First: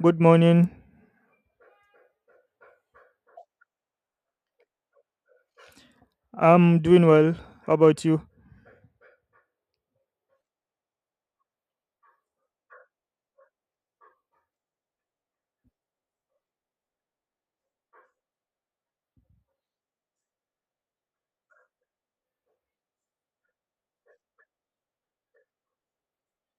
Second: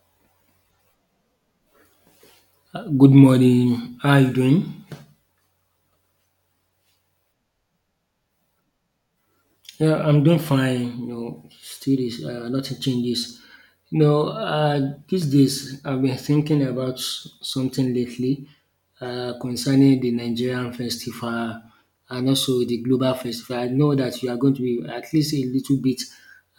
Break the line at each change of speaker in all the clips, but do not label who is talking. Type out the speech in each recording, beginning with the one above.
Good morning.
Good morning. How are you doing?
I'm doing well. How about you?
Yeah, I'm doing fine. You know, still is nothing changes. You know, these days I've been thinking about something lately concerning the Nigerian festival and also the global festival. I know that you are going to be at least a little bit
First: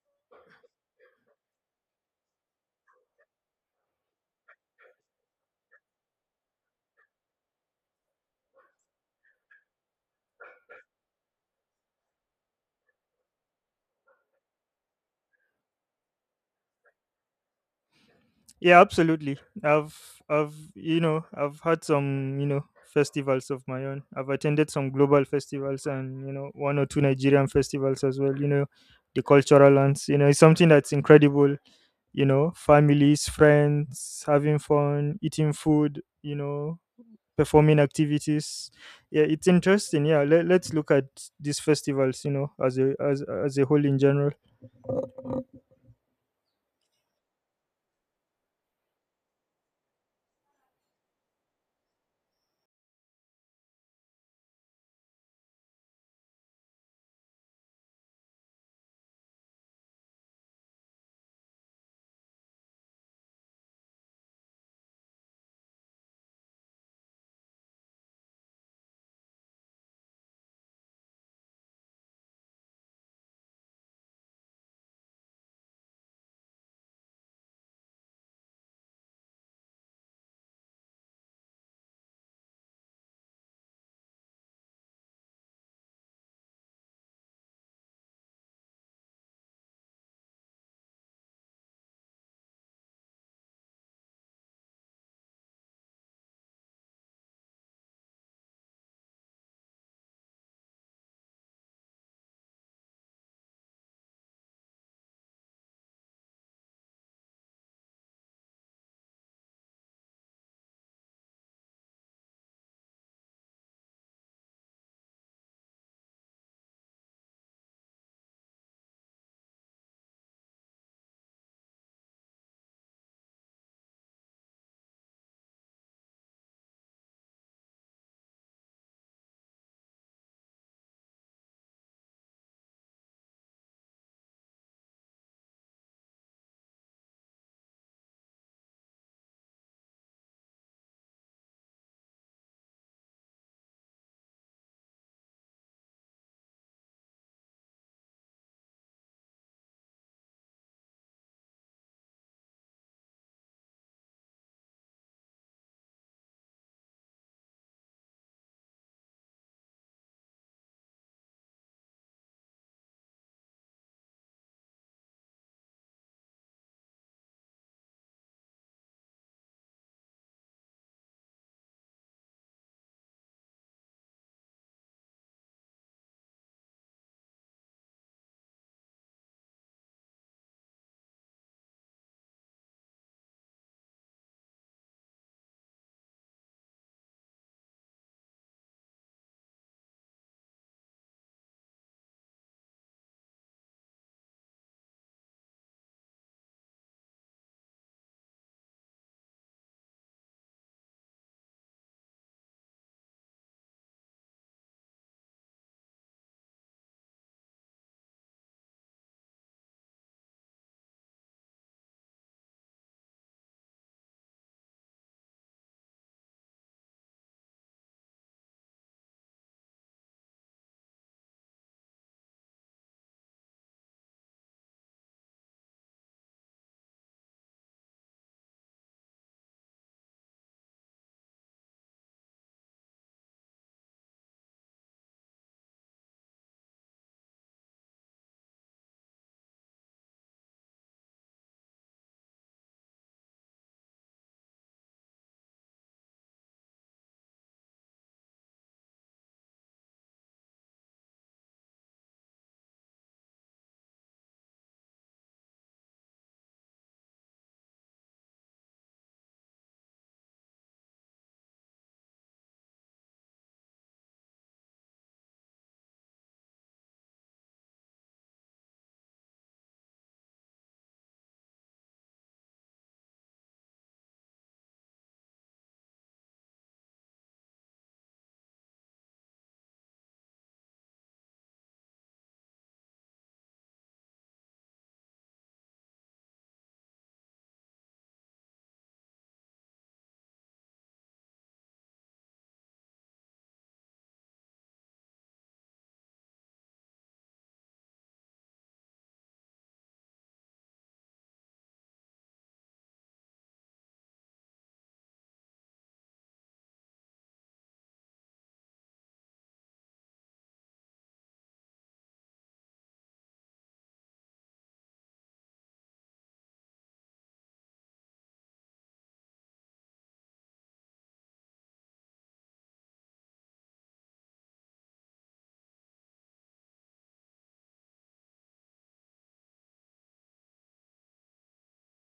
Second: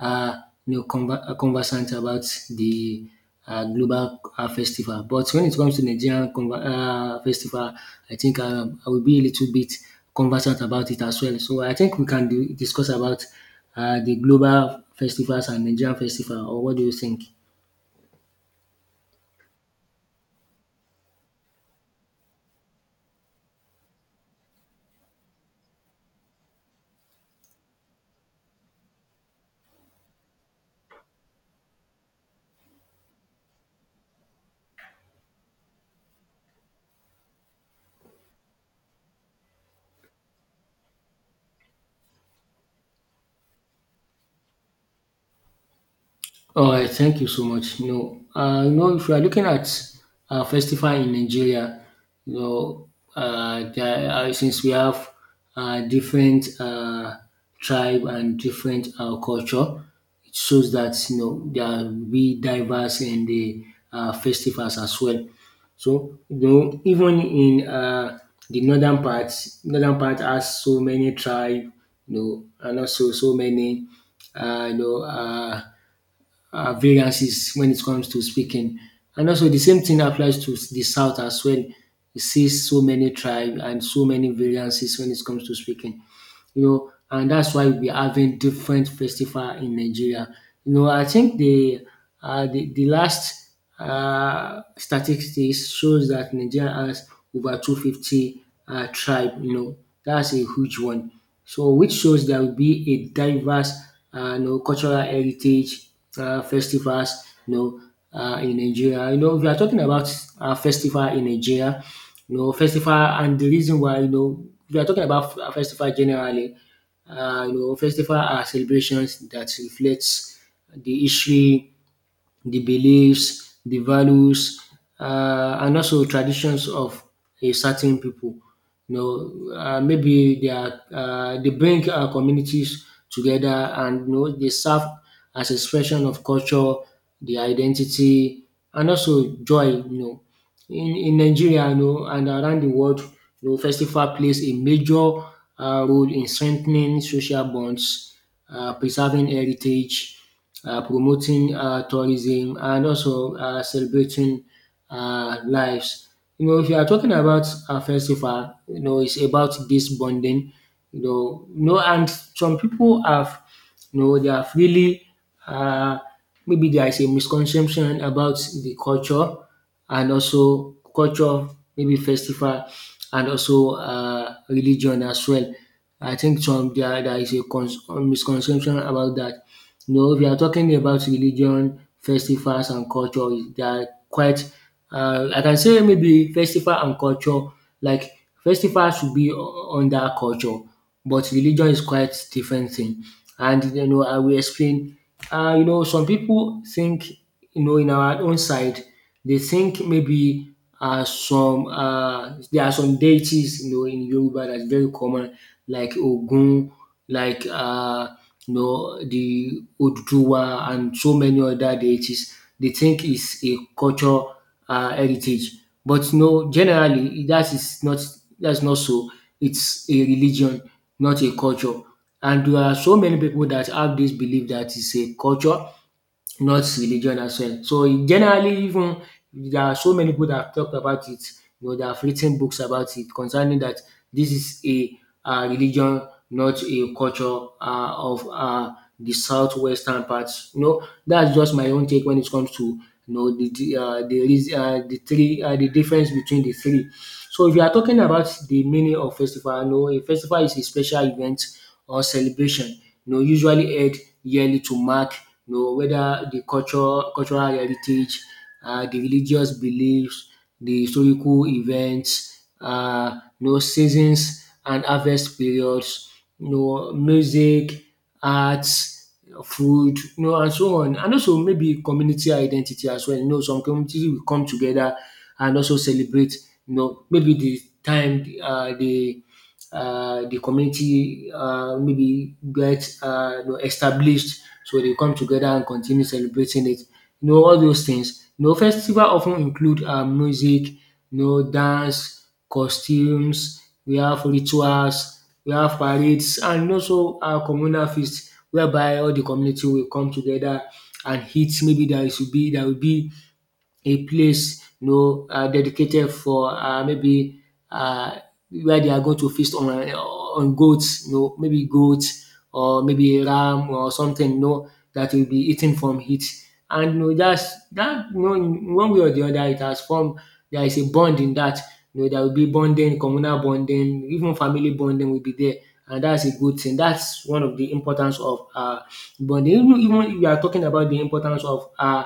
uh, you know, conversant about the global festival. But when it comes to Nigerian festival, I think I will be a little bit conversant about it as well. So I think we can do, discuss about the global festivals and Nigerian festival, or what do you think?
Yeah, absolutely. I've I've had some, festivals of my own. I've attended some global festivals and, you know, one or two Nigerian festivals as well, the cultural lands. You know, it's something that's incredible, you know, families, friends, having fun, eating food, performing activities. Yeah, it's interesting. Yeah, let's look at these festivals, as a as as a whole in general.
All right, thank you so much. You know, if you are looking at festival in Nigeria, you know, there, since we have different tribe and different culture, it shows that you know there will be diverse in the festivals as well. So you know, even in the northern part has so many tribe, you know, and also so many, you know. Variances when it comes to speaking. And also the same thing applies to the South as well. You see so many tribes and so many variances when it comes to speaking you know, and that's why we're having different festival in Nigeria. You know, I think the the last statistics shows that Nigeria has over 250 tribe. You know, that's a huge one. So, which shows there will be a diverse, you know, cultural heritage festivals. You know, in Nigeria. You know, we are talking about festival in Nigeria, you know, festival and the reason why, you know, we are talking about festival generally, you know, festival are celebrations that reflects the history the beliefs, the values, and also traditions of a certain people. You know, maybe they are they bring communities together, and you know they serve as expression of culture, the identity, and also joy. You know, in Nigeria, you know, and around the world, you know, festival plays a major role in strengthening social bonds, preserving heritage, promoting tourism, and also celebrating lives. You know, if you are talking about a festival, you know, it's about this bonding. You know, no, and some people have, you know, they have really uh, maybe there is a misconception about the culture and also culture, maybe festival and also religion as well. I think some there is a misconception about that. You know, if you are talking about religion, festivals and culture, they are quite I can say maybe festival and culture like festivals should be under culture but religion is quite different thing and you know I will explain. You know some people think you know, in our own side, they think maybe some there are some deities, you know, in Yoruba that's very common, like Ogun, like you know, the Oduduwa, and so many other deities. They think it's a culture heritage, but no, generally that is not that's not so. It's a religion, not a culture. And there are so many people that have this belief that it's a culture not religion as well. So generally even there are so many people that have talked about it, you know, that have written books about it concerning that this is a religion, not a culture of the southwestern parts. You know, that's just my own take when it comes to you know the three the difference between the three. So if you are talking about the meaning of festival, you know, a festival is a special event or celebration, you know, usually held yearly to mark you know whether de culture cultural heritage, de religious beliefs, de historical events, you know seasons and harvest periods, you know music, arts, food you know and so on. And also maybe community identity as well, you know some community will come together and also celebrate you know maybe de time de the community maybe get you know, established so they come together and continue celebrating it. You know, all those things. You know, festival often include music, you know, dance, costumes, we have rituals, we have parades, and also our communal feast whereby all the community will come together and eat. Maybe there will be a place you know dedicated for maybe um where they are going to feast on goats you know maybe goats or maybe ram or something you know that will be eaten from it. And you know that's that you know in one way or the other it has formed there is a bond in that. You know there will be bonding, communal bonding, even family bonding will be there and that's a good thing. That's one of the importance of bonding. Even even if you are talking about the importance of um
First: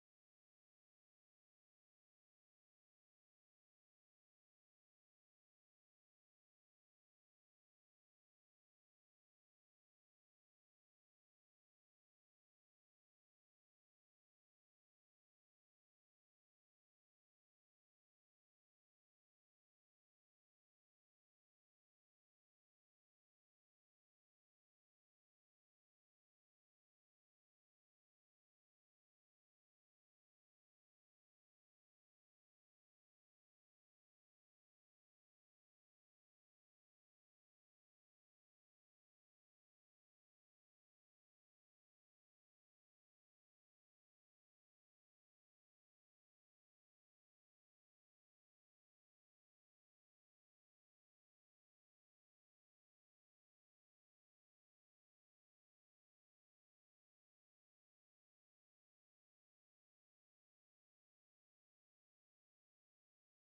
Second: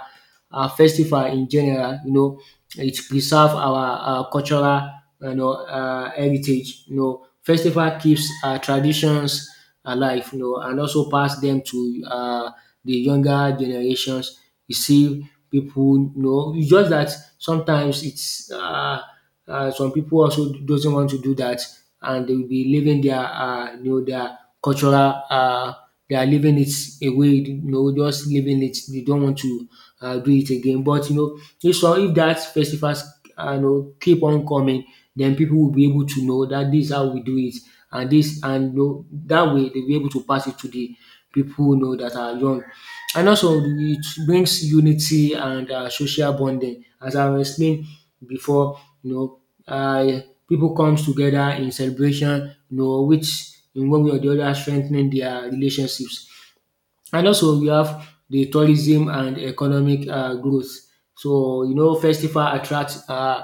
uh, festival in general. You know, it preserve our cultural you know heritage. You know, festival keeps traditions alive. You know, and also pass them to the younger generations. You see people. You know, it's just that sometimes it's. Some people also doesn't want to do that and they will be living their you know their cultural they are living it away you know just living it they don't want to do it again but you know if so if that festivals you know keep on coming then people will be able to know that this is how we do it and this and you know, that way they'll be able to pass it to the people you know that are young and also it brings unity and social bonding as I explained before you know, um pipu comes together in celebration you know which in one way or the other strengthening their relationships. And also we have the tourism and economic growth. So you know festival attracts uh,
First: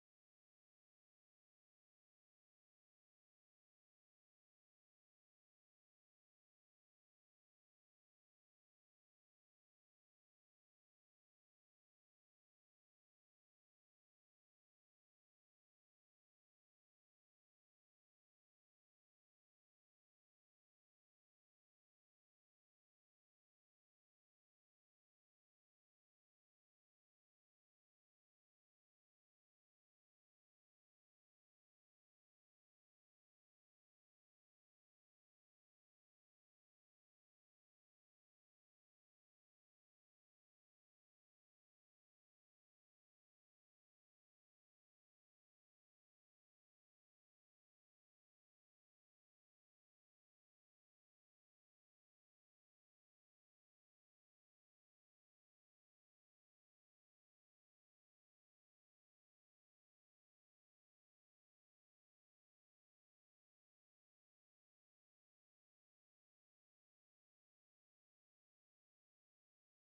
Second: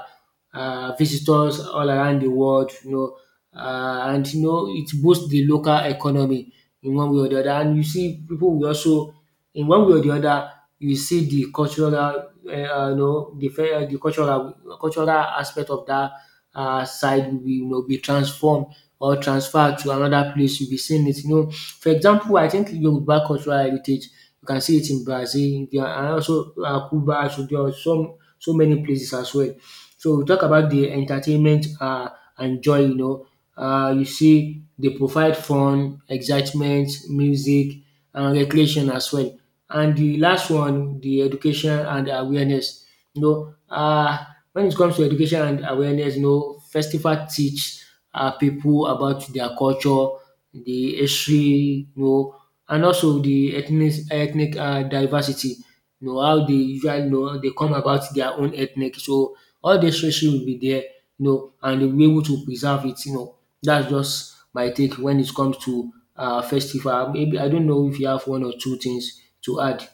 uh, visitors all around the world. You know and you know it boosts the local economy in one way or the other. And you see people will also in one way or the other you see the cultural you know the the cultural aspect of that side will be, you know, be transformed or transfer to another place, you'll be seeing it. You know, for example, I think Yoruba cultural heritage, you can see it in Brazil, India, and also Cuba. So there are some so many places as well. So we talk about the entertainment and joy. You know, you see they provide fun, excitement, music, and recreation as well. And the last one, the education and awareness. You know, when it comes to education and awareness, you know, festival teach pipu, about their culture, the history, you know, and also the ethnic diversity. You know how they usually you know they come about their own ethnic. So all these history will be there, you know, and they'll be able to preserve it, you know. That's just my take when it comes to festival. Maybe I don't know if you have one or two things to add.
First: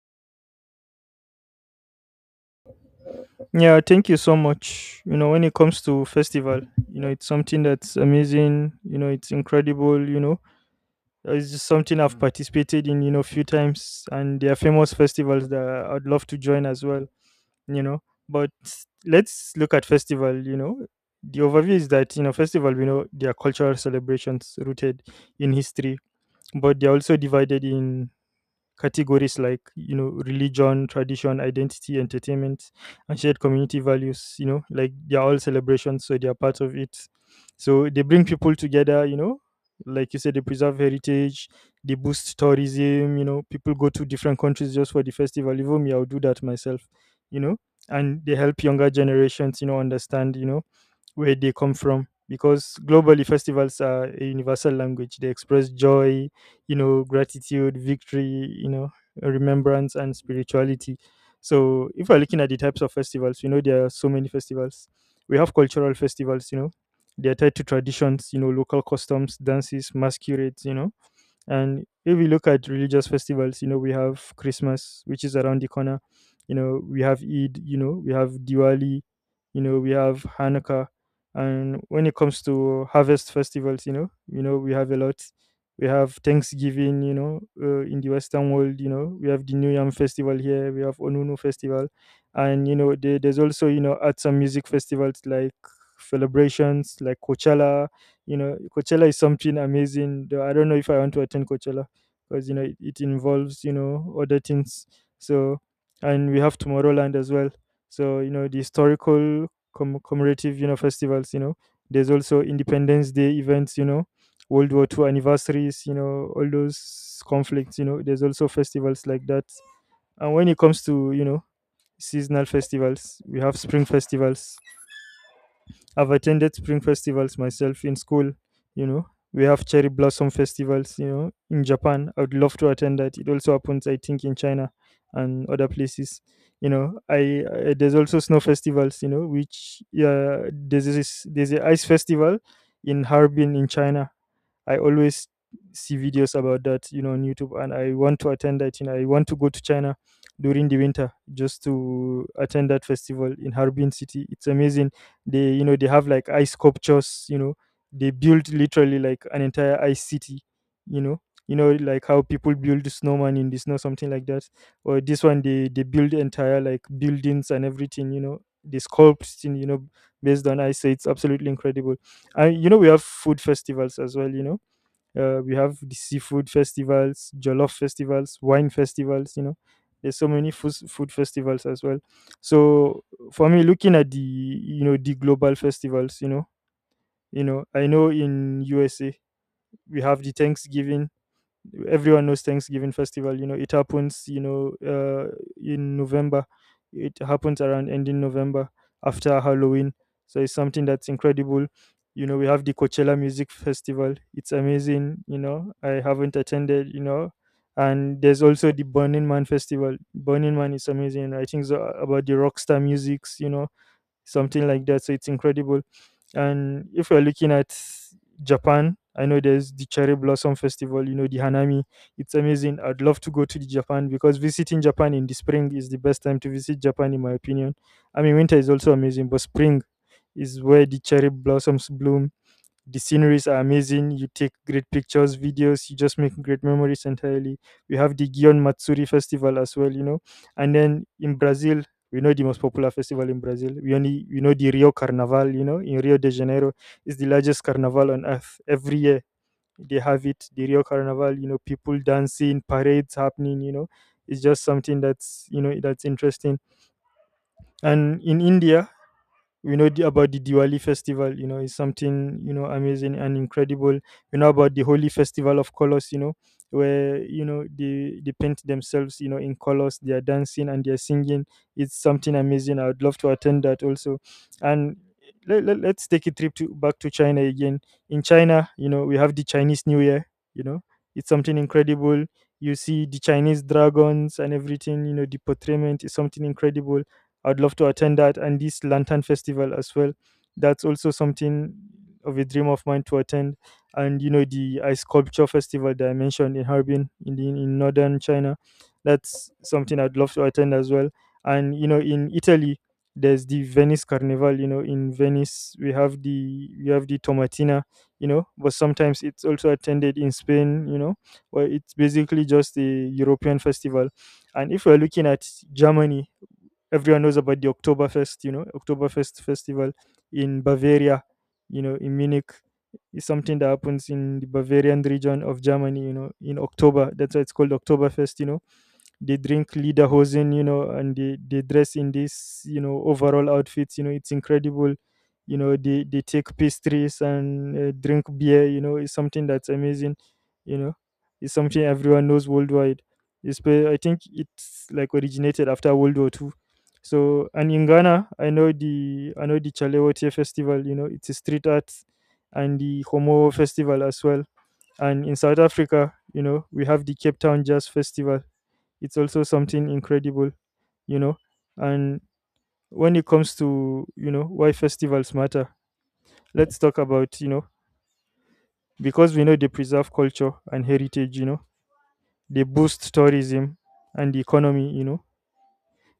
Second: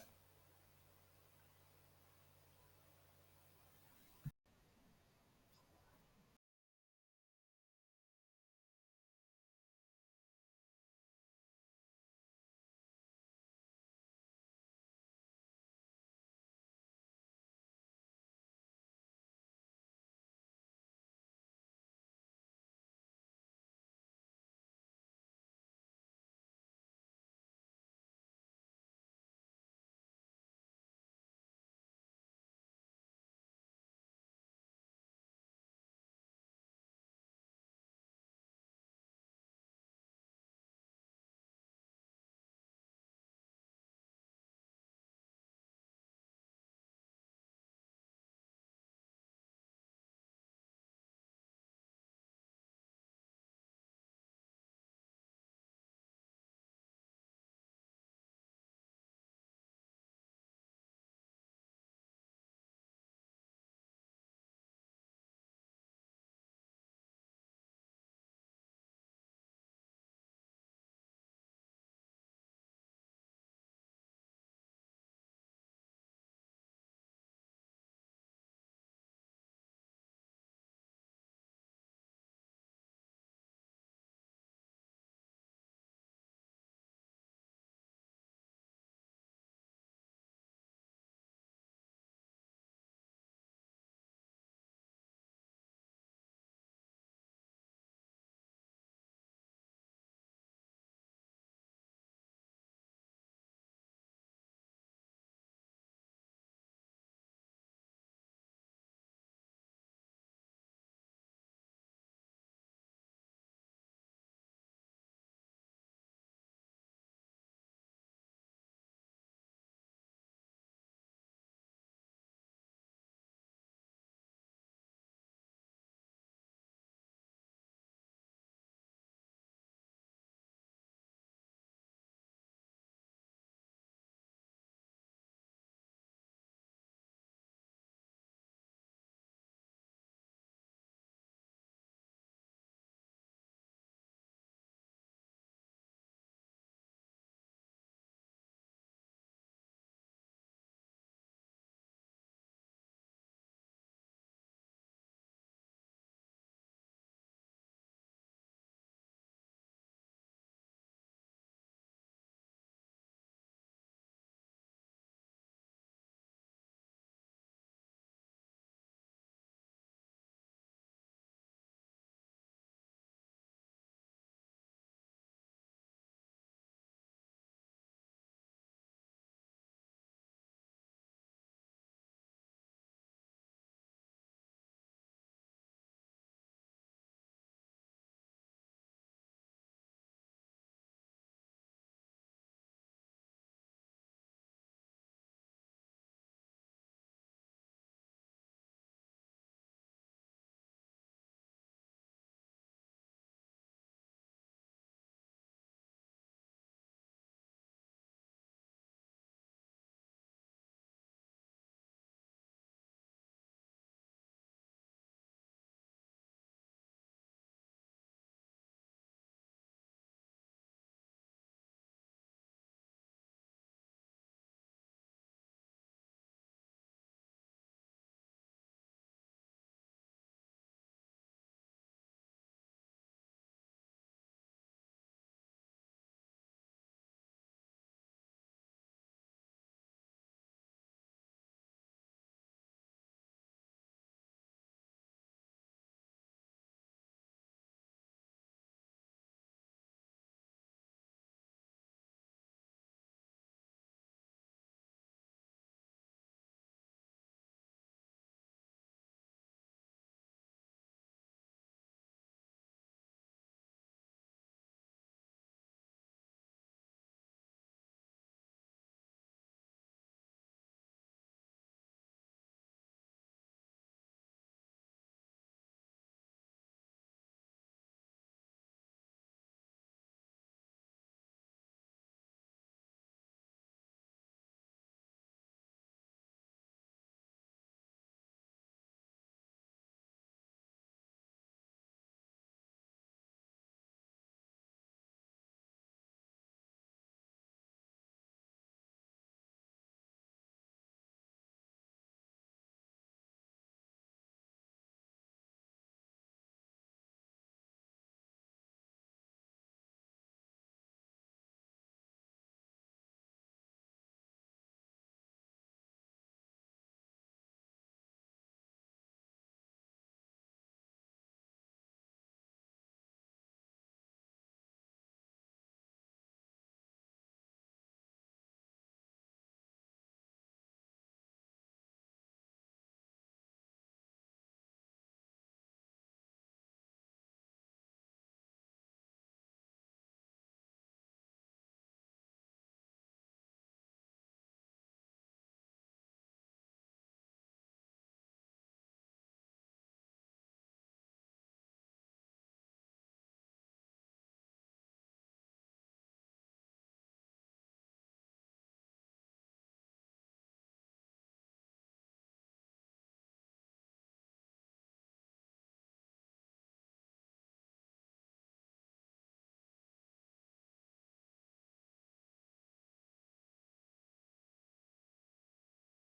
Yeah, thank you so much. You know, when it comes to festival, you know, it's something that's amazing, you know, it's incredible. It's just something I've participated in, few times, and there are famous festivals that I'd love to join as well, you know. But let's look at festival. The overview is that, you know, festival, we know, they are cultural celebrations rooted in history, but they're also divided in categories like religion, tradition, identity, entertainment, and shared community values. Like they're all celebrations, so they're part of it. So they bring people together. Like you said, they preserve heritage, they boost tourism. People go to different countries just for the festival. Even me, I'll do that myself you know and they help younger generations understand where they come from, because globally festivals are a universal language. They express joy, you know, gratitude, victory, you know, remembrance, and spirituality. So, if we're looking at the types of festivals, you know, there are so many festivals. We have cultural festivals; you know, they are tied to traditions, you know, local customs, dances, masquerades. And if we look at religious festivals, you know, we have Christmas, which is around the corner. You know, we have Eid, you know, we have Diwali, you know, we have Hanukkah. And when it comes to harvest festivals, you know, we have a lot. We have Thanksgiving, you know, in the Western world, you know, we have the New Yam festival here, we have Onunu festival. And you know, there, there's also you know, arts and music festivals, like celebrations like Coachella. You know coachella is something amazing, though I don't know if I want to attend Coachella, because you know it involves you know other things. So and we have Tomorrowland as well. So you know the historical commemorative you know festivals you know there's also Independence Day events, you know World War II anniversaries, you know all those conflicts. You know there's also festivals like that. And when it comes to you know seasonal festivals, we have spring festivals. I've attended spring festivals myself in school. You know, we have cherry blossom festivals. You know, in Japan, I would love to attend that. It also happens, I think, in China and other places. You know, I There's also snow festivals. You know, which There's this there's a ice festival in Harbin in China. I always see videos about that you know, on YouTube, and I want to attend that. You know, I want to go to China during the winter just to attend that festival in Harbin City. It's amazing. They you know, they have like ice sculptures. You know, they build literally like an entire ice city. You know, you know, like how people build snowman in the snow, something like that. Or this one, they build entire like buildings and everything. You know, they sculpt in, you know, based on ice. So it's absolutely incredible. And you know, we have food festivals as well. You know We have the seafood festivals, jollof festivals, wine festivals. You know, there's so many food festivals as well. So for me, looking at the you know the global festivals, you know, I know in USA we have the Thanksgiving. Everyone knows Thanksgiving festival. You know, it happens You know, in November, it happens around ending November, after Halloween. So it's something that's incredible. You know, we have the Coachella Music Festival. It's amazing. You know, I haven't attended. You know, and there's also the Burning Man Festival. Burning Man is amazing. I think so, about the rockstar musics. You know, something like that. So it's incredible. And if you're looking at Japan, I know there's the Cherry Blossom Festival, you know, the Hanami. It's amazing. I'd love to go to the Japan, because visiting Japan in the spring is the best time to visit Japan, in my opinion. I mean, winter is also amazing, but spring is where the cherry blossoms bloom. The sceneries are amazing, you take great pictures, videos, you just make great memories entirely. We have the Gion Matsuri festival as well. You know and then in Brazil, we know the most popular festival in Brazil. We know the Rio Carnaval, you know in Rio de Janeiro. It's the largest carnival on earth. Every year they have it, the Rio Carnaval. You know people dancing, parades happening. You know it's just something that's you know that's interesting. And in India, we know about the Diwali festival. You know, is something you know, amazing and incredible. We know about the Holy Festival of Colors, you know, where you know, they paint themselves you know, in colors, they are dancing and they are singing. It's something amazing. I would love to attend that also. And let's take a trip to back to China again. In China, you know, we have the Chinese New Year. You know, it's something incredible. You see the Chinese dragons and everything. You know, the portrayment is something incredible. I'd love to attend that, and this Lantern Festival as well. That's also something of a dream of mine to attend. And you know the ice sculpture festival that I mentioned in Harbin, in in northern China — that's something I'd love to attend as well. And you know in Italy, there's the Venice Carnival. You know in Venice we have the Tomatina. You know, but sometimes it's also attended in Spain, You know, where it's basically just a European festival. And if we're looking at Germany, everyone knows about the Oktoberfest, you know, Oktoberfest festival in Bavaria, you know, in Munich. It's something that happens in the Bavarian region of Germany, you know, in October. That's why it's called Oktoberfest. You know they drink lederhosen, you know and they dress in this you know overall outfits. You know it's incredible. You know They take pastries and drink beer. You know it's something that's amazing. You know it's something everyone knows worldwide. I think it's like originated after World War II. So and in Ghana, I know the, I know the Chalewote festival. You know it's a street art, and the Homo festival as well. And in South Africa, you know we have the Cape Town Jazz Festival. It's also something incredible. You know and when it comes to you know why festivals matter, let's talk about you know because we know they preserve culture and heritage, you know they boost tourism and the economy, you know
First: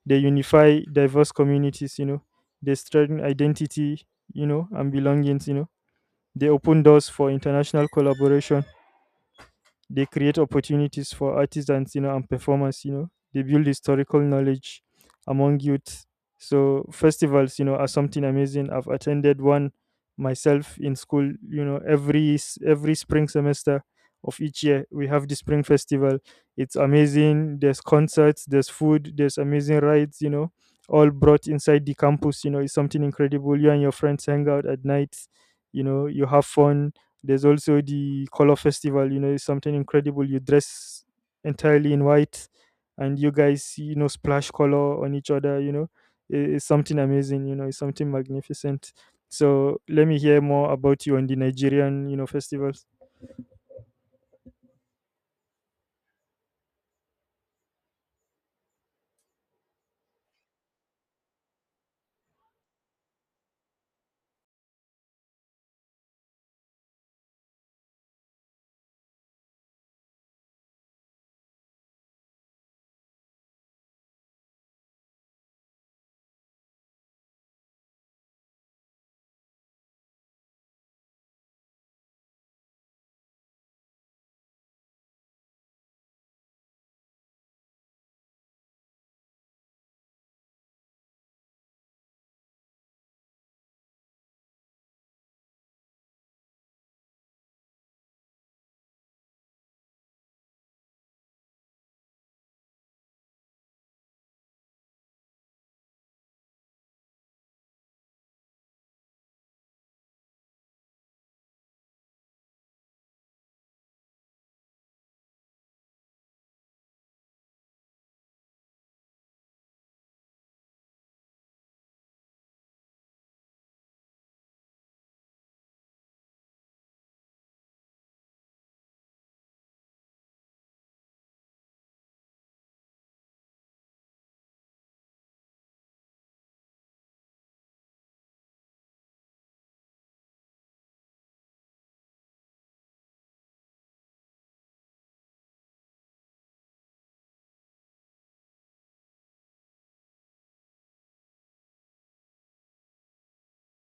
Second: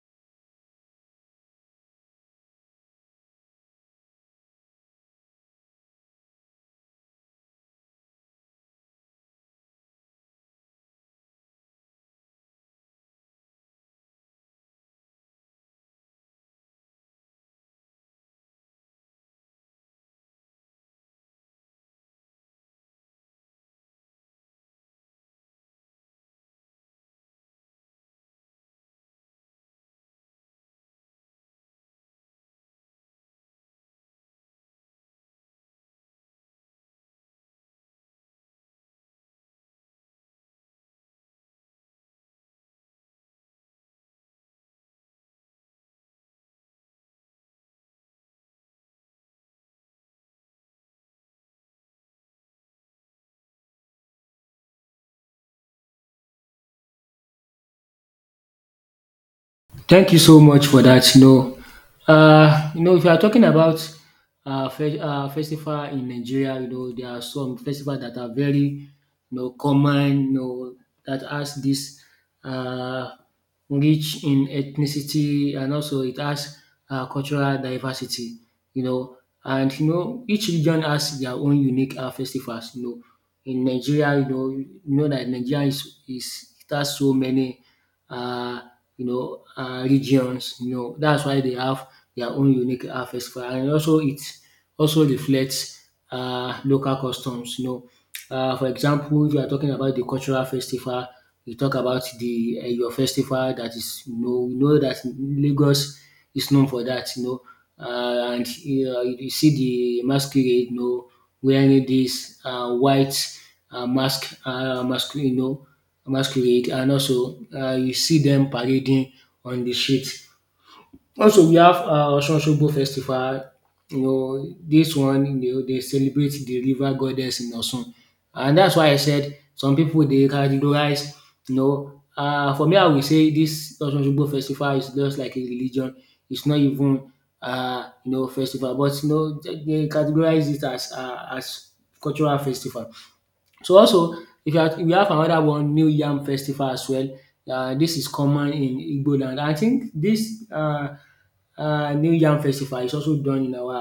they unify diverse communities, you know they strengthen identity you know and belongings, you know they open doors for international collaboration. They create opportunities for artisans you know, and performers. You know. They build historical knowledge among youth. So festivals you know, are something amazing. I've attended one myself in school. You know, every every spring semester of each year we have the spring festival. It's amazing. There's concerts, there's food, there's amazing rides, you know, all brought inside the campus. You know, it's something incredible. You and your friends hang out at night, you know, you have fun. There's also the color festival. You know, it's something incredible. You dress entirely in white, and you guys you know, splash color on each other. You know. It's something amazing, you know, it's something magnificent. So let me hear more about you on the Nigerian you know, festivals.
Thank you so much for that. You know, if you are talking about festival in Nigeria, you know, there are some festivals that are very, you know, common, you know, that has this uh, rich in ethnicity and also it has cultural diversity, you know, and you know, each region has their own unique festivals. You know, in Nigeria, you know that Nigeria is it has so many. Uh, you know, regions, you know. That's why they have their own unique festival and also it also reflects local customs, you know. For example, if you are talking about the cultural festival, you talk about the your festival that is you know, we know that Lagos is known for that, you know. Um and You see de masquerade you know wearing dis white mask masquerade you know masquerade and also you see dem parading on de street. Also we have Osun-Osogbo festival, you know dis one you know dey celebrate de river goddess in Osun and dats why I said some pipu dey categorize you know for me I will say dis Osun-Osogbo festival is just like a religion, is not even you know festival but you know dey categorize it as cultural festival. So also if you are we have another one new yam festival as well. Dis is common in Igbo land. I think this new yam festival is also done in our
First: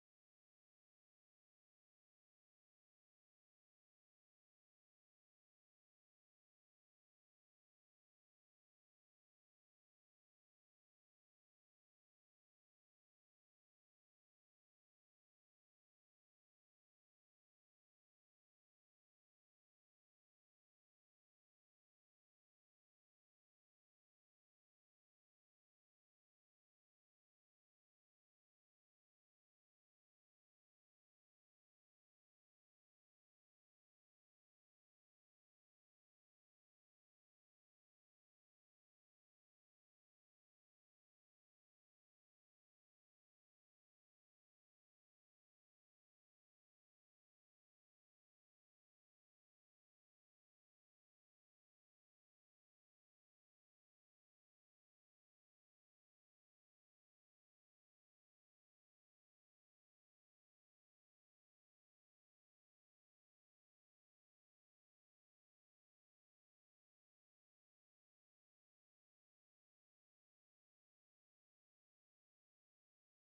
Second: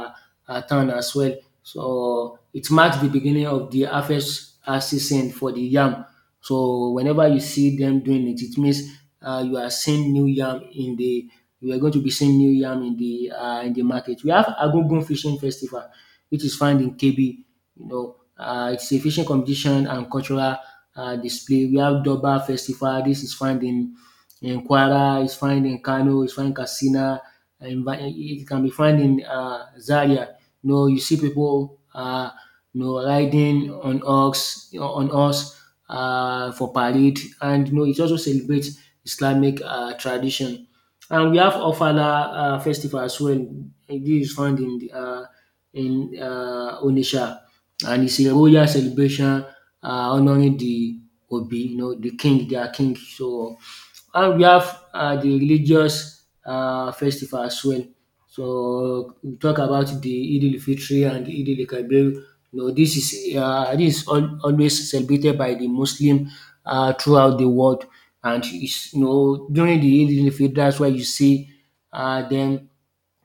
town as well. So it marks the beginning of the harvest season for the yam. So whenever you see them doing it, it means you are seeing new yam in the. You are going to be seeing new yam in the in the market. We have Agungun fishing festival which is found in Kebbi. You know, it's a fishing competition and cultural display. We have Durbar Festival. This is found in Kwara. It's found in Kano. It's found in Katsina. And it can be found in Zaria. You know, you see people riding on ox on horse for parade, and you know it also celebrates Islamic tradition. And we have Ofala festival as well. And This is found in Onitsha, and it's a royal celebration um honouring the Obi, you know, the king, their king. So and we have the religious festival as well. So we talk about the eid al fitr and eid al kabir. You know, this is always celebrated by the Muslim throughout the world, and it's, you know, during the eid al fitr, that's why you see them,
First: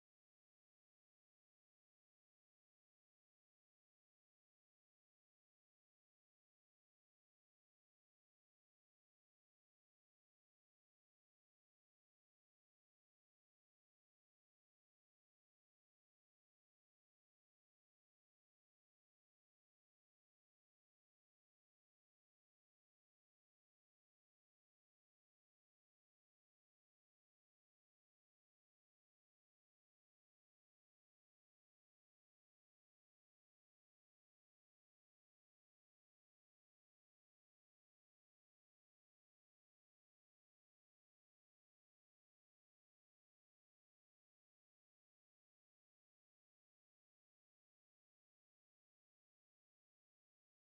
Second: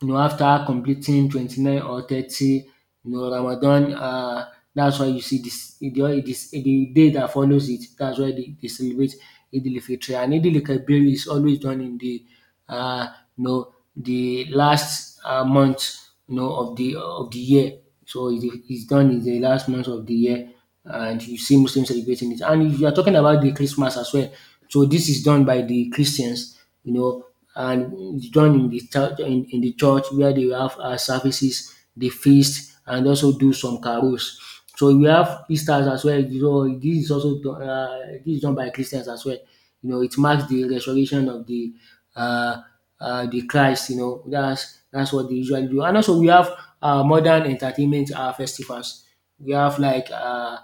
you know, after completing 29 or 30, you know, Ramadan. That's why you see all this the day that follows it. That's why they celebrate Eid al Fitr. And Eid al Kabir is always done in the uh, you know the last month, you know, of the year. So it's done in the last month of the year, and you see Muslims celebrating it. And if you are talking about the Christmas as well, so this is done by the Christians, you know, and join in the church in the church where they will have services, the feast, and also do some carols. So we have Easter as well. So this is also done, this is done by Christians as well. You know, it marks the resurrection of uh, the Christ. You know, that's what they usually do. And also we have modern entertainment festivals. We have like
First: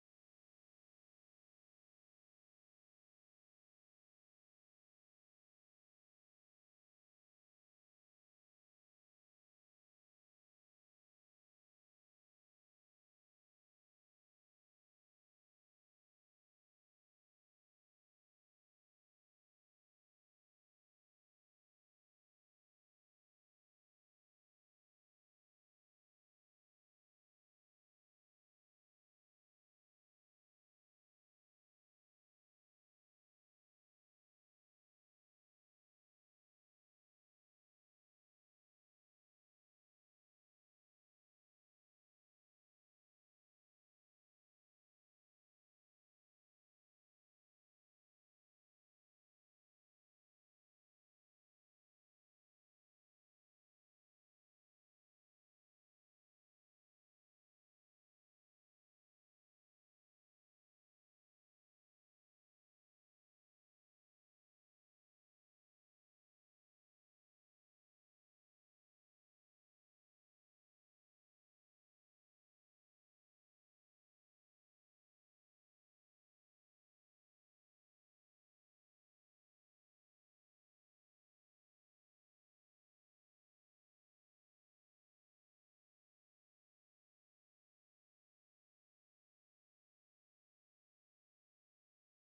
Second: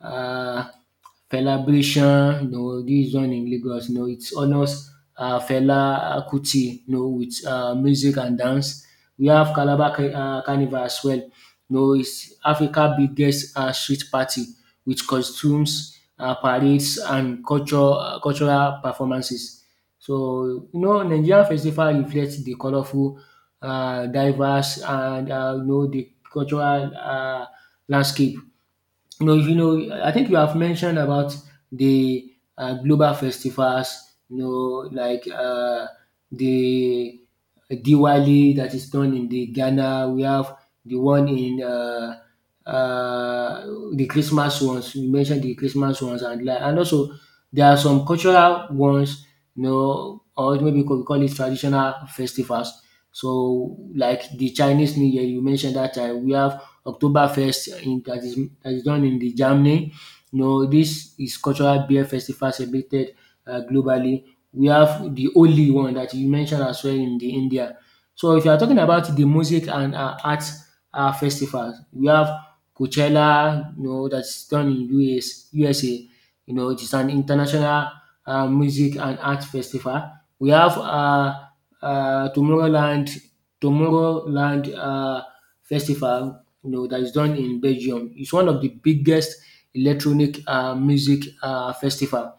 uh, Fela Bration, you know, this one in Lagos, you know, it honors Fela Kuti, you know, with music and dance. We have Carnival as well. You know, it's Africa's biggest street party with costumes, parades, and cultural performances. So, you know, Nigerian festival reflects the colorful, diverse, and you know the cultural landscape. You know, I think you have mentioned about the global festivals, you know, like the Diwali that is done in the Ghana. We have the one in uh, the Christmas ones. You mentioned the Christmas ones, and and also there are some cultural ones, you know, or maybe we could call it traditional festivals. So, like the Chinese New Year, you mentioned that time. We have Oktoberfest in that is done in the Germany. You know, this is cultural beer festival celebrated globally. We have the only one that you mentioned as well in the India. So if you are talking about the music and art festivals, we have Coachella, you know, that's done in US USA. You know, it is an international music and art festival. We have uh, Tomorrowland, Tomorrowland festival, you know, that is done in Belgium. It's one of the biggest electronic music festival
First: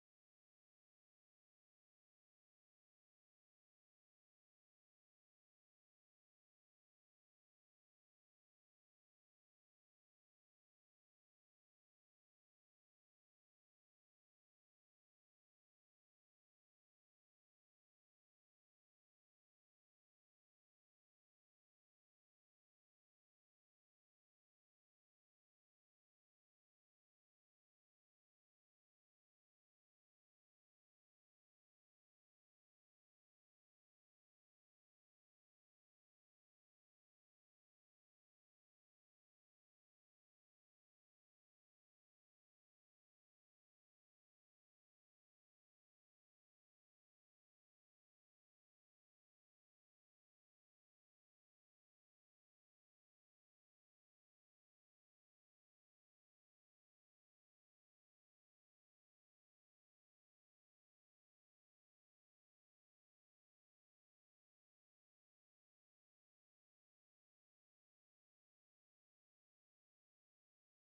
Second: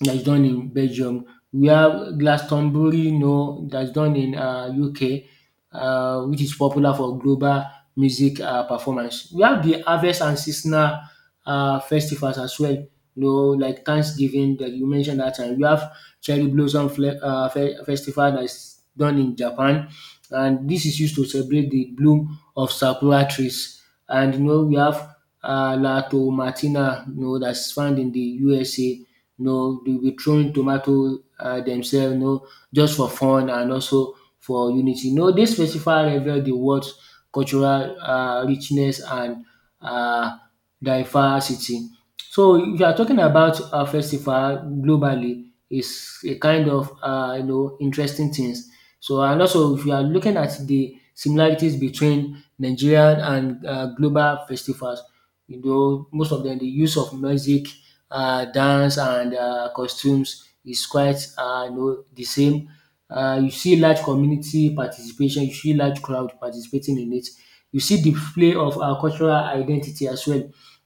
that's done in Belgium. We have Glastonbury, you know, that's done in UK, which is popular for global music performance. We have the harvest and seasonal festivals as well, you know, like Thanksgiving that you mentioned that time. We have Cherry Blossom Fle- Fe- Festival that's done in Japan, and this is used to celebrate the bloom of sakura trees. And you know, we have La Tomatina, you know, that's found in the USA. No, they'll be throwing tomato themselves. No, just for fun and also for unity. No, this festival reveal the world's cultural richness and uh, diversity. So if you are talking about a festival globally, it's a kind of you know interesting things. So and also if you are looking at the similarities between Nigerian and global festivals, you know most of them the use of music, dance, and costumes is quite you know, the same. You see large community participation, you see large crowd participating in it. You see display of our cultural identity as well.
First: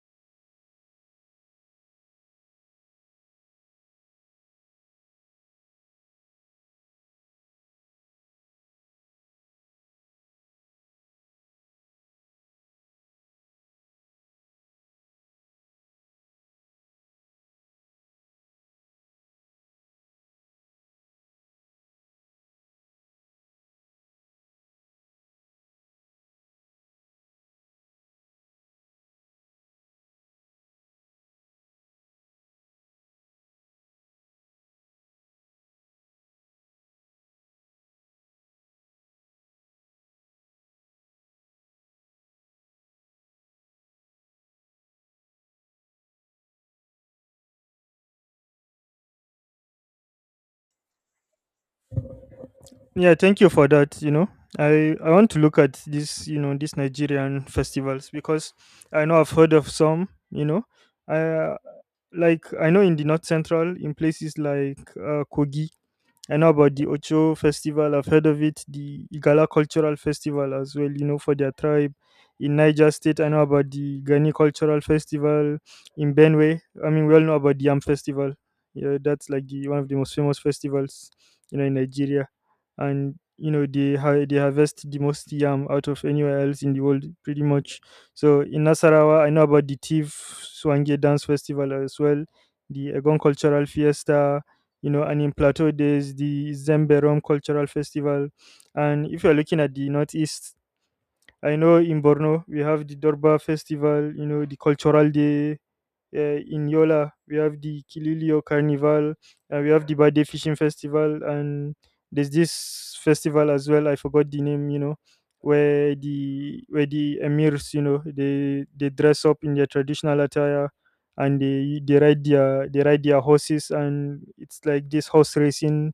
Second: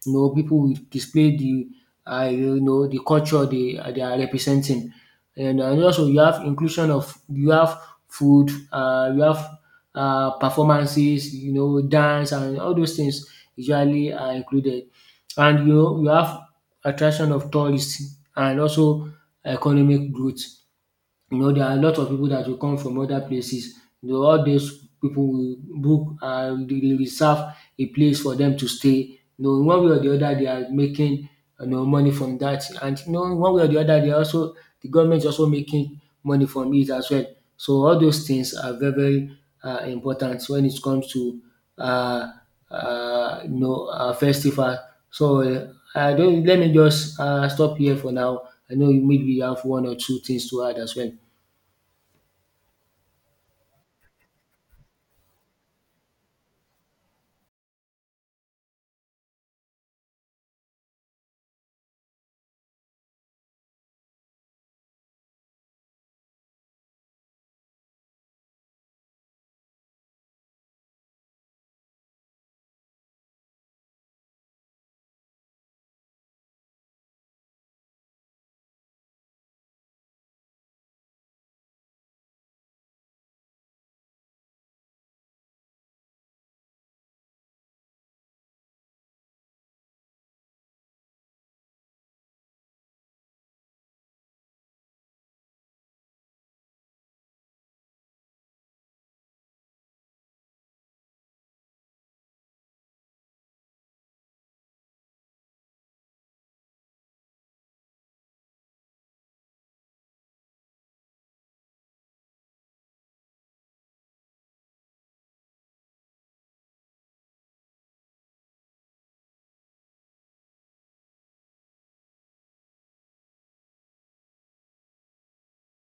You know, people will display the you know the culture they are representing, and also you have inclusion of you have food, you have performances, you know, dance and all those things usually are included, and you know you have attraction of tourists and also economic growth. You know, there are a lot of people that will come from other places. You know, all dis people will book and dey reserve a place for them to stay. You know, in one way or the other, they are making you know money from that. And you know in one way or the other, they are also the government is also making money from it as well. So all those things are very very important when it comes to uh you know festival. So I don't, let me just stop here for now. I know you maybe you have one or two things to add as well.
Yeah, thank you for that. You know, I want to look at this, you know, these Nigerian festivals, because I know I've heard of some. You know, I Like I know in the north central, in places like Kogi, I know about the Ocho festival. I've heard of it. The Igala cultural festival as well, you know, for their tribe. In Niger State, I know about the Gani cultural festival. In Benue, I mean, we all know about the Yam festival. Yeah, that's like the one of the most famous festivals you know, in Nigeria. And you know, they harvest the most yam out of anywhere else in the world, pretty much. So in Nasarawa, I know about the Tiv Swange dance festival as well, the Egon cultural fiesta, and in Plateau, there's the Zemberom Cultural Festival. And if you're looking at the Northeast, I know in Borno, we have the Dorba Festival, the Cultural Day, in Yola. We have the Kililio Carnival, and we have the Bade Fishing Festival, and there's this festival as well. I forgot the name, where the emirs, they dress up in their traditional attire, and they ride their horses, and it's like this horse racing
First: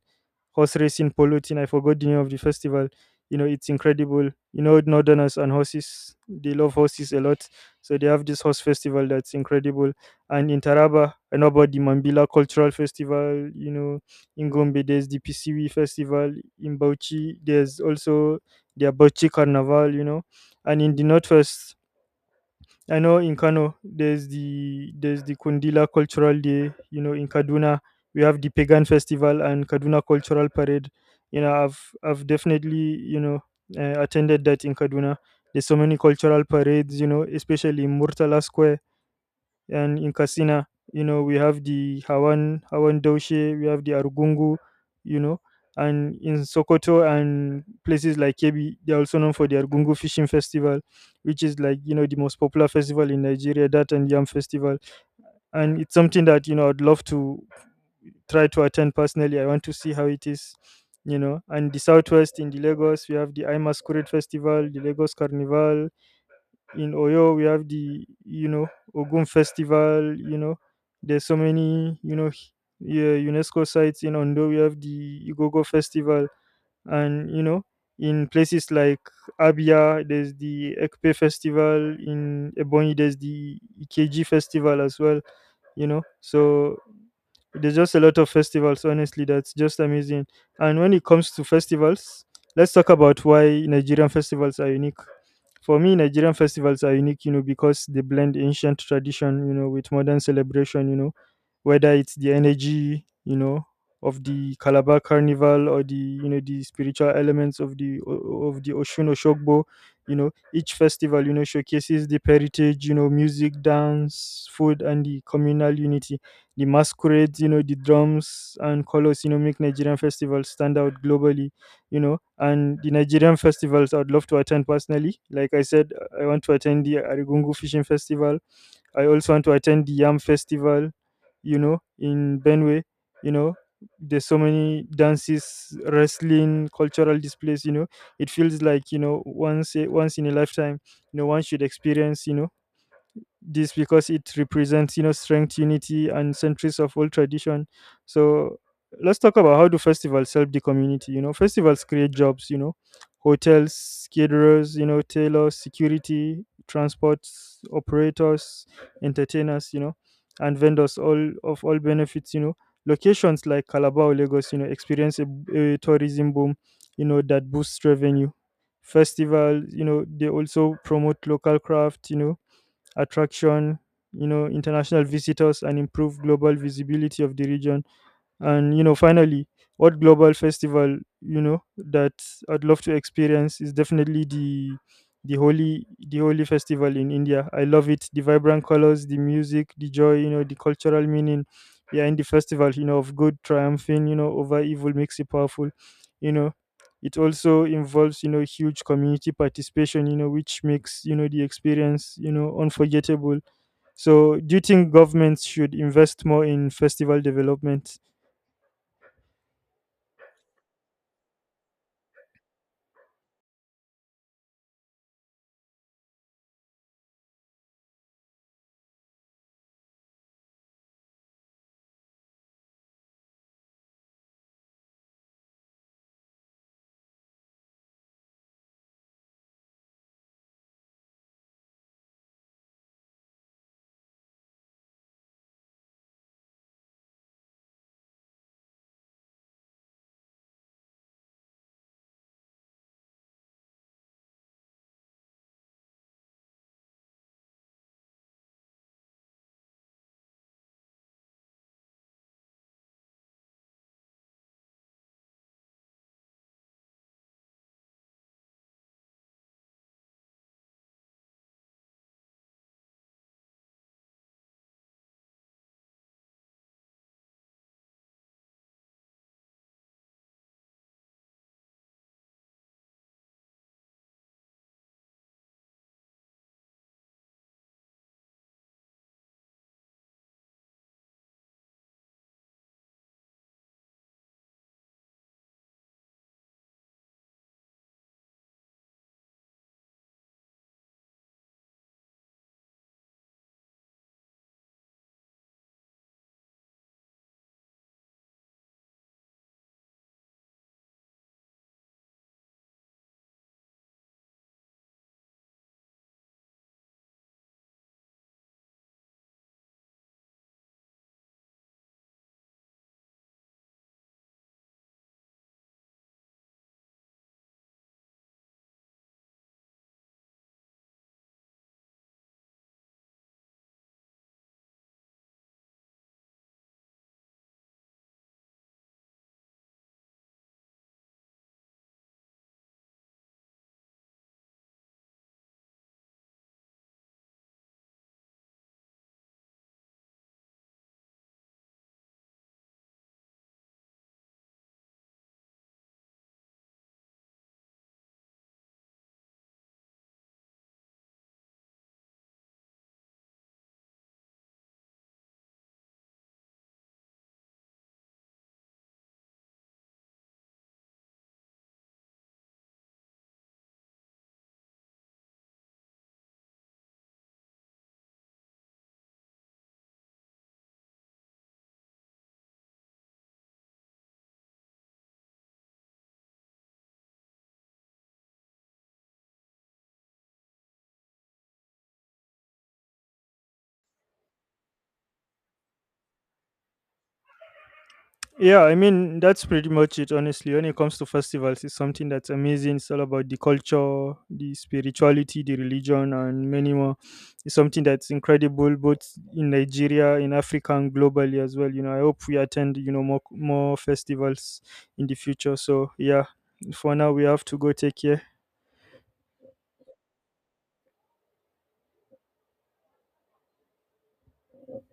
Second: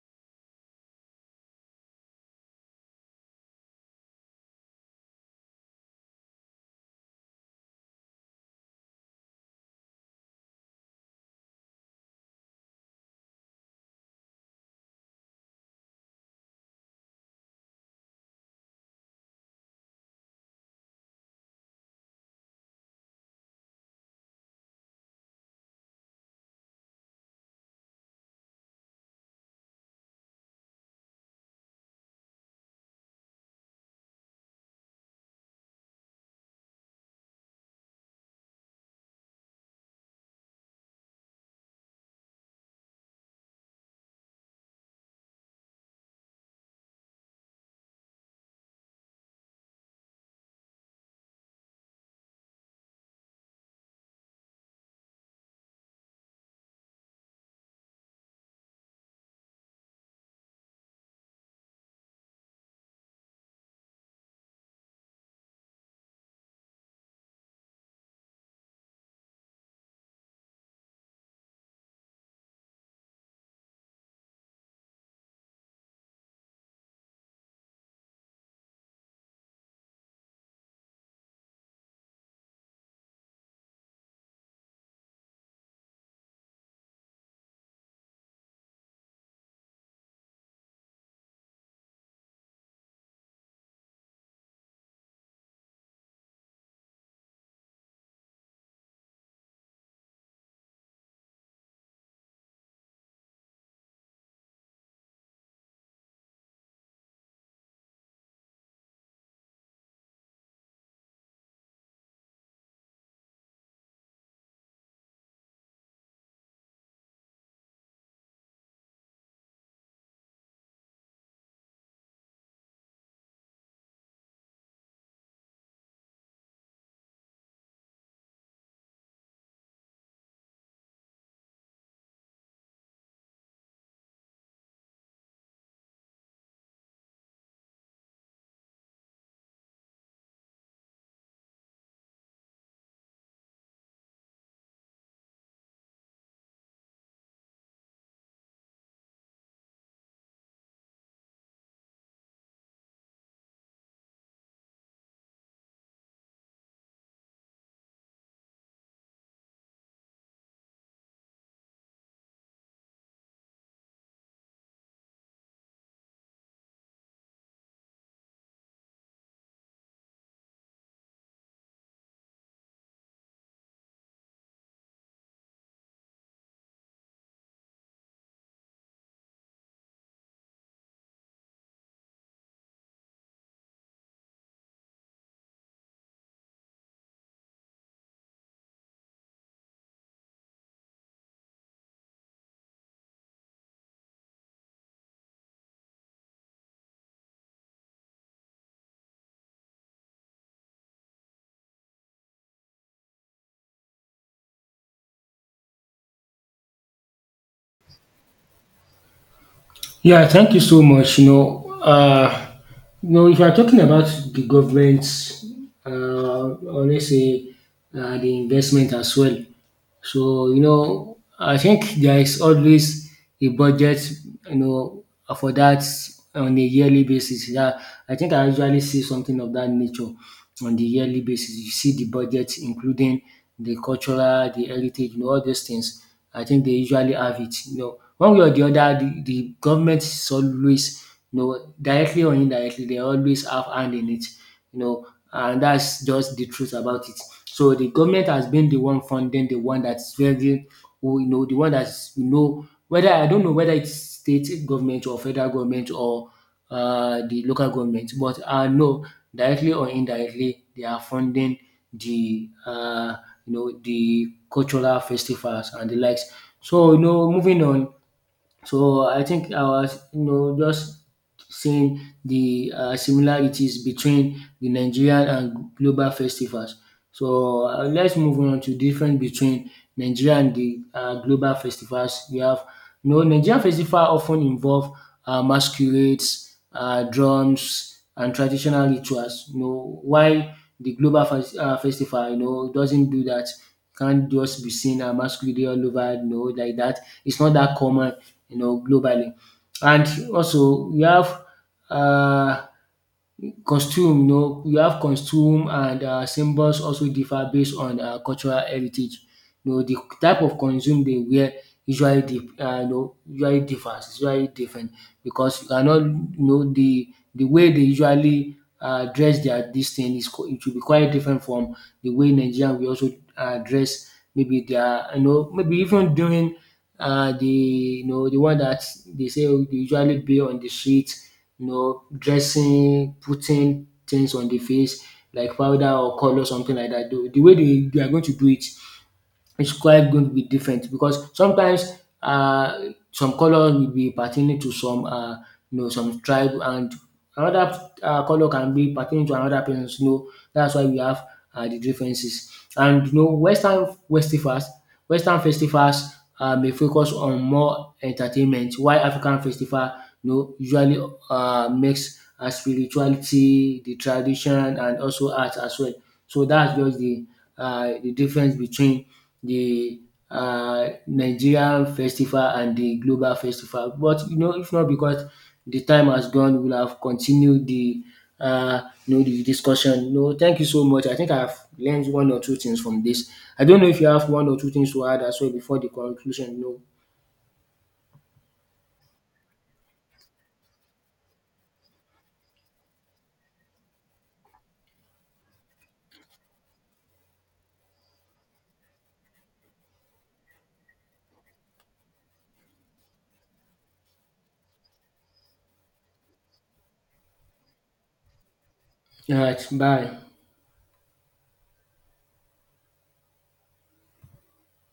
horse racing, polo thing. I forgot the name of the festival. It's incredible. Northerners and horses, they love horses a lot. So they have this horse festival that's incredible. And in Taraba, I know about the Mambila Cultural Festival. In Gombe, there's the PCW Festival. In Bauchi, there's also the Bauchi Carnival. And in the Northwest, I know in Kano there's the Kundila Cultural Day. In Kaduna we have the Pagan Festival and Kaduna Cultural Parade. I've definitely attended that in Kaduna. There's so many cultural parades. Especially in Murtala Square and in Katsina, we have the Hawan Hawan Daushe, we have the Argungu, you know, and in Sokoto and places like Kebi, they're also known for the Argungu Fishing Festival, which is like the most popular festival in Nigeria, that and Yam Festival, and it's something that I'd love to try to attend personally. I want to see how it is. And the southwest in the Lagos, we have the I Masquerade Festival, the Lagos Carnival, in Oyo we have the Ogun Festival. There's so many yeah, UNESCO sites in Ondo. We have the Igogo Festival, and in places like Abia there's the Ekpe Festival. In Ebonyi there's the Ikeji Festival as well. So there's just a lot of festivals, honestly, that's just amazing. And when it comes to festivals, let's talk about why Nigerian festivals are unique. For me, Nigerian festivals are unique, because they blend ancient tradition, with modern celebration, whether it's the energy, of the Calabar Carnival or the spiritual elements of the Oshun Oshogbo. Each festival, showcases the heritage, music, dance, food, and the communal unity, the masquerades, the drums and colors, make Nigerian festivals stand out globally. And the Nigerian festivals I'd love to attend personally. Like I said, I want to attend the Arigungu Fishing Festival. I also want to attend the Yam Festival, in Benue, you know. There's so many dances, wrestling, cultural displays. It feels like, once in a lifetime, one should experience this, because it represents strength, unity, and centuries of old tradition. So let's talk about how do festivals help the community. Festivals create jobs: hotels, caterers, tailors, security, transports, operators, entertainers, and vendors, all benefits. Locations like Calabar or Lagos experience a tourism boom that boosts revenue. Festivals they also promote local craft, attraction, international visitors, and improve global visibility of the region. And finally, what global festival you know that I'd love to experience is definitely the holy festival in India. I love it. The vibrant colors, the music, the joy, the cultural meaning behind the festival, of good triumphing, over evil makes it powerful. You know, it also involves huge community participation, which makes the experience unforgettable. So do you think governments should invest more in festival development?
Yeah, thank you so much. You know, if you're talking about the government, or let's say the investment as well. So you know, I think there is always a budget. You know, for that on a yearly basis. Yeah, I think I usually see something of that nature on the yearly basis. You see the budget, including the cultural, the heritage, you know, all these things. I think they usually have it. You know, one way or the other, the government is always, you know, directly or indirectly, they always have hand in it. You know, and that's just the truth about it. So the government has been the one funding, the one that's very, who, you know, the one that's you know whether I don't know whether it's state government or federal government or the local government, but I know directly or indirectly they are funding the you know the cultural festivals and the likes. So, you know, moving on, so I think I was, you know, just seeing the similarities between the Nigerian and global festivals. So let's move on to different between Nigeria and the global festivals. We have, you know, Nigerian festival often involve masquerades, drums, and traditional rituals. You know, while the festival, you know, doesn't do that. Can't just be seen masquerade all over, you know, like that. It's not that common, you know, globally. And also we have uh, costume, you know, we have costume and symbols also differ based on cultural heritage. You know, the type of costume they wear usually dif you know usually differs, is usually different because you cannot you know the way they usually dress their dis thing is co- it will be quite different from the way Nigerian we also dress, maybe they are, you know maybe even during the you know the one that they say they usually be on the street, you know, dressing, putting things on the face like powder or color, something like that. The way they are going to do it, it's quite going to be different because sometimes some color will be pertaining to some you know some tribe, and another color can be pertaining to another person. You know that's why we have the differences. And you know festivals, Western festivals may focus on more entertainment, while African festival you know usually makes spirituality, the tradition, and also art as well. So that's just the difference between the Nigerian festival and the global festival, but you know if not because the time has gone we will have continued the you know the discussion. No, thank you so much, I think I have learned one or two things from this. I don't know if you have one or two things to add as well before the conclusion? No.
Yeah, I mean that's pretty much it. Honestly, when it comes to festivals, it's something that's amazing. It's all about the culture, the spirituality, the religion, and many more. It's something that's incredible, both in Nigeria, in Africa, and globally as well. You know, I hope we attend more festivals in the future. So yeah, for now we have to go. Take care.
Alright, bye.